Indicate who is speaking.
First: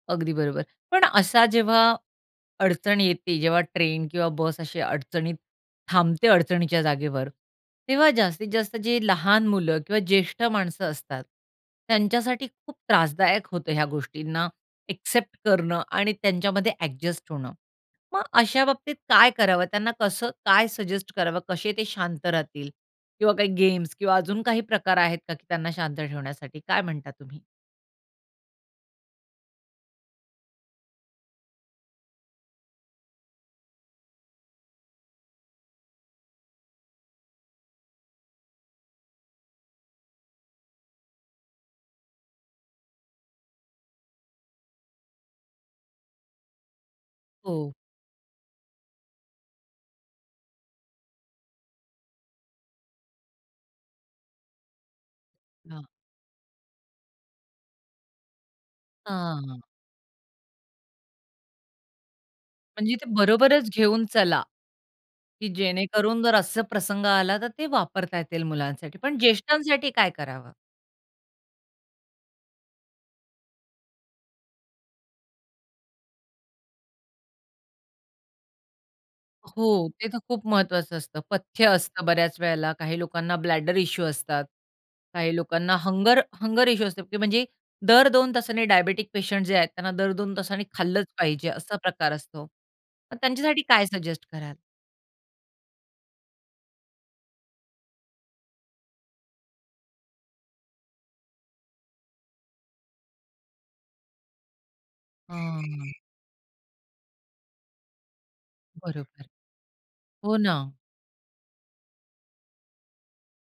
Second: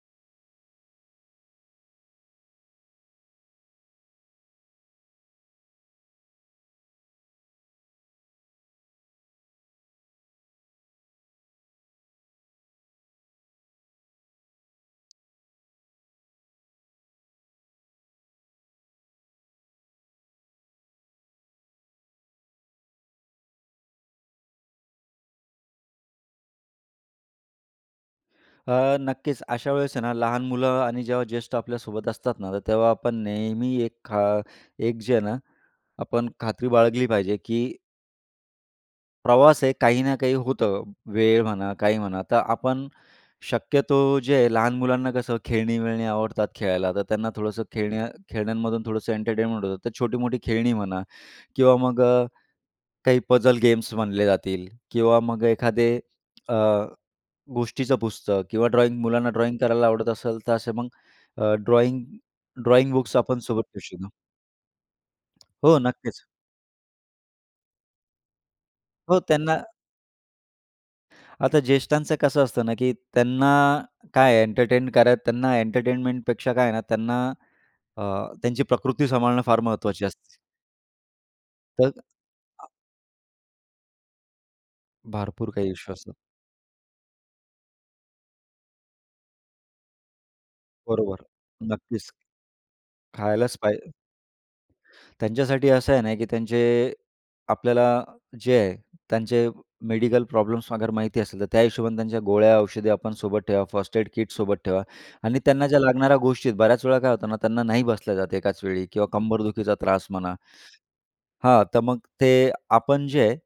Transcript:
Speaker 1: अगदी बरोबर. पण असा जेव्हा अडचण येते, जेव्हा ट्रेन किंवा बस अशी अडचणीत थांबते, अडचणीच्या जागेवर, तेव्हा जास्तीत-जास्त जे लहान मुलं किंवा ज्येष्ठ माणसं असतात, त्यांच्यासाठी खूप त्रासदायक होतं ह्या गोष्टींना एक्सेप्ट करणं आणि त्यांच्यामध्ये एडजस्ट होणं. मग अशा बाबतीत काय करावं? त्यांना कसं काय सजेस्ट करावं? कसे ते शांत राहतील ?किंवा काही गेम्स किंवा अजून काही प्रकार आहेत का की त्यांना शांत ठेवण्यासाठी? काय म्हणता तुम्ही?
Speaker 2: अ, नक्कीच.अशा वेळेस आहे ना लहान मुलं, आणि जेव्हा ज्येष्ठ आपल्यासोबत असतात ना तर तेव्हा आपण नेहमी एक खा एक जे आहे ना आपण खात्री बाळगली पाहिजे की प्रवास आहे, काही ना काही होतं. वेळ म्हणा, काही म्हणा, तर आपण शक्यतो जे आहे, लहान मुलांना कसं खेळणी-विळणी आवडतात खेळायला तर त्यांना थोडंसं
Speaker 1: हो.
Speaker 2: खेळण्या-खेळण्यांमधून थोडंसं एंटरटेनमेंट होतं तर छोटी-मोठी खेळणी म्हणा किंवा मग अ, काही पजल गेम्स म्हणले जातील, किंवा मग
Speaker 1: हां.
Speaker 2: एखादे अ, गोष्टीचं पुस्तक किंवा ड्रॉईंग मुलांना ड्रॉईंग
Speaker 1: हां.
Speaker 2: करायला आवडत असेल तर असे मग अ, ड्रॉईंग ड्रॉइंग
Speaker 1: म्हणजे ते
Speaker 2: बुक्स आपण सोबत
Speaker 1: बरोबरच
Speaker 2: घेऊ
Speaker 1: घेऊन
Speaker 2: शकतो.
Speaker 1: चला. की
Speaker 2: हो नक्कीच.
Speaker 1: जेणेकरून, जर असे प्रसंग आला तर ते वापरता येतील मुलांसाठी पण
Speaker 2: हो त्यांना
Speaker 1: ज्येष्ठांसाठी काय करावं?
Speaker 2: आता ज्येष्ठांच कसं असतं ना की त्यांना काय एंटरटेन करत त्यांना एंटरटेनमेंट पेक्षा काय आहे ना त्यांना अ, त्यांची प्रकृती सांभाळणं फार
Speaker 1: हो,
Speaker 2: महत्त्वाची
Speaker 1: ते तर
Speaker 2: असतेच.
Speaker 1: खूप महत्वाचं असतं. पथ्य
Speaker 2: तर
Speaker 1: असतं बऱ्याच
Speaker 2: आ
Speaker 1: वेळेला, काही लोकांना ब्लॅडर इश्यू असतात, काही
Speaker 2: भरपूर काही
Speaker 1: लोकांना
Speaker 2: विश्वास आहे.
Speaker 1: हंगर हंगर इश्यू असतात म्हणजे दर 2 तासांनी डायबिटिक पेशंट जे आहेत त्यांना दर 2 तासांनी खाल्लंच
Speaker 2: बरोबर,
Speaker 1: पाहिजे असा
Speaker 2: नक्कीच.
Speaker 1: प्रकार असतो. मग
Speaker 2: खायलाच
Speaker 1: त्यांच्यासाठी काय
Speaker 2: पाहिजे.
Speaker 1: सजेस्ट कराल?
Speaker 2: त्यांच्यासाठी असं आहे ना, की त्यांचे आपल्याला जे आहे त्यांचे मेडिकल प्रॉब्लेम्सअगर माहिती असेल तर त्या हिशोबाने त्यांच्या गोळ्या-औषधे आपण सोबत ठेवा. फर्स्ट एड किट सोबत ठेवा आणि त्यांना ज्या
Speaker 1: हम्म.
Speaker 2: लागणाऱ्या गोष्टी बऱ्याच वेळा काय होतं ना, त्यांना नाही बसल्या जात एकाच वेळी किंवा
Speaker 1: बरोबर.
Speaker 2: कंबरदुखीचा त्रास म्हणा
Speaker 1: हो ना.
Speaker 2: हां तर मग ते, आपण जे आहे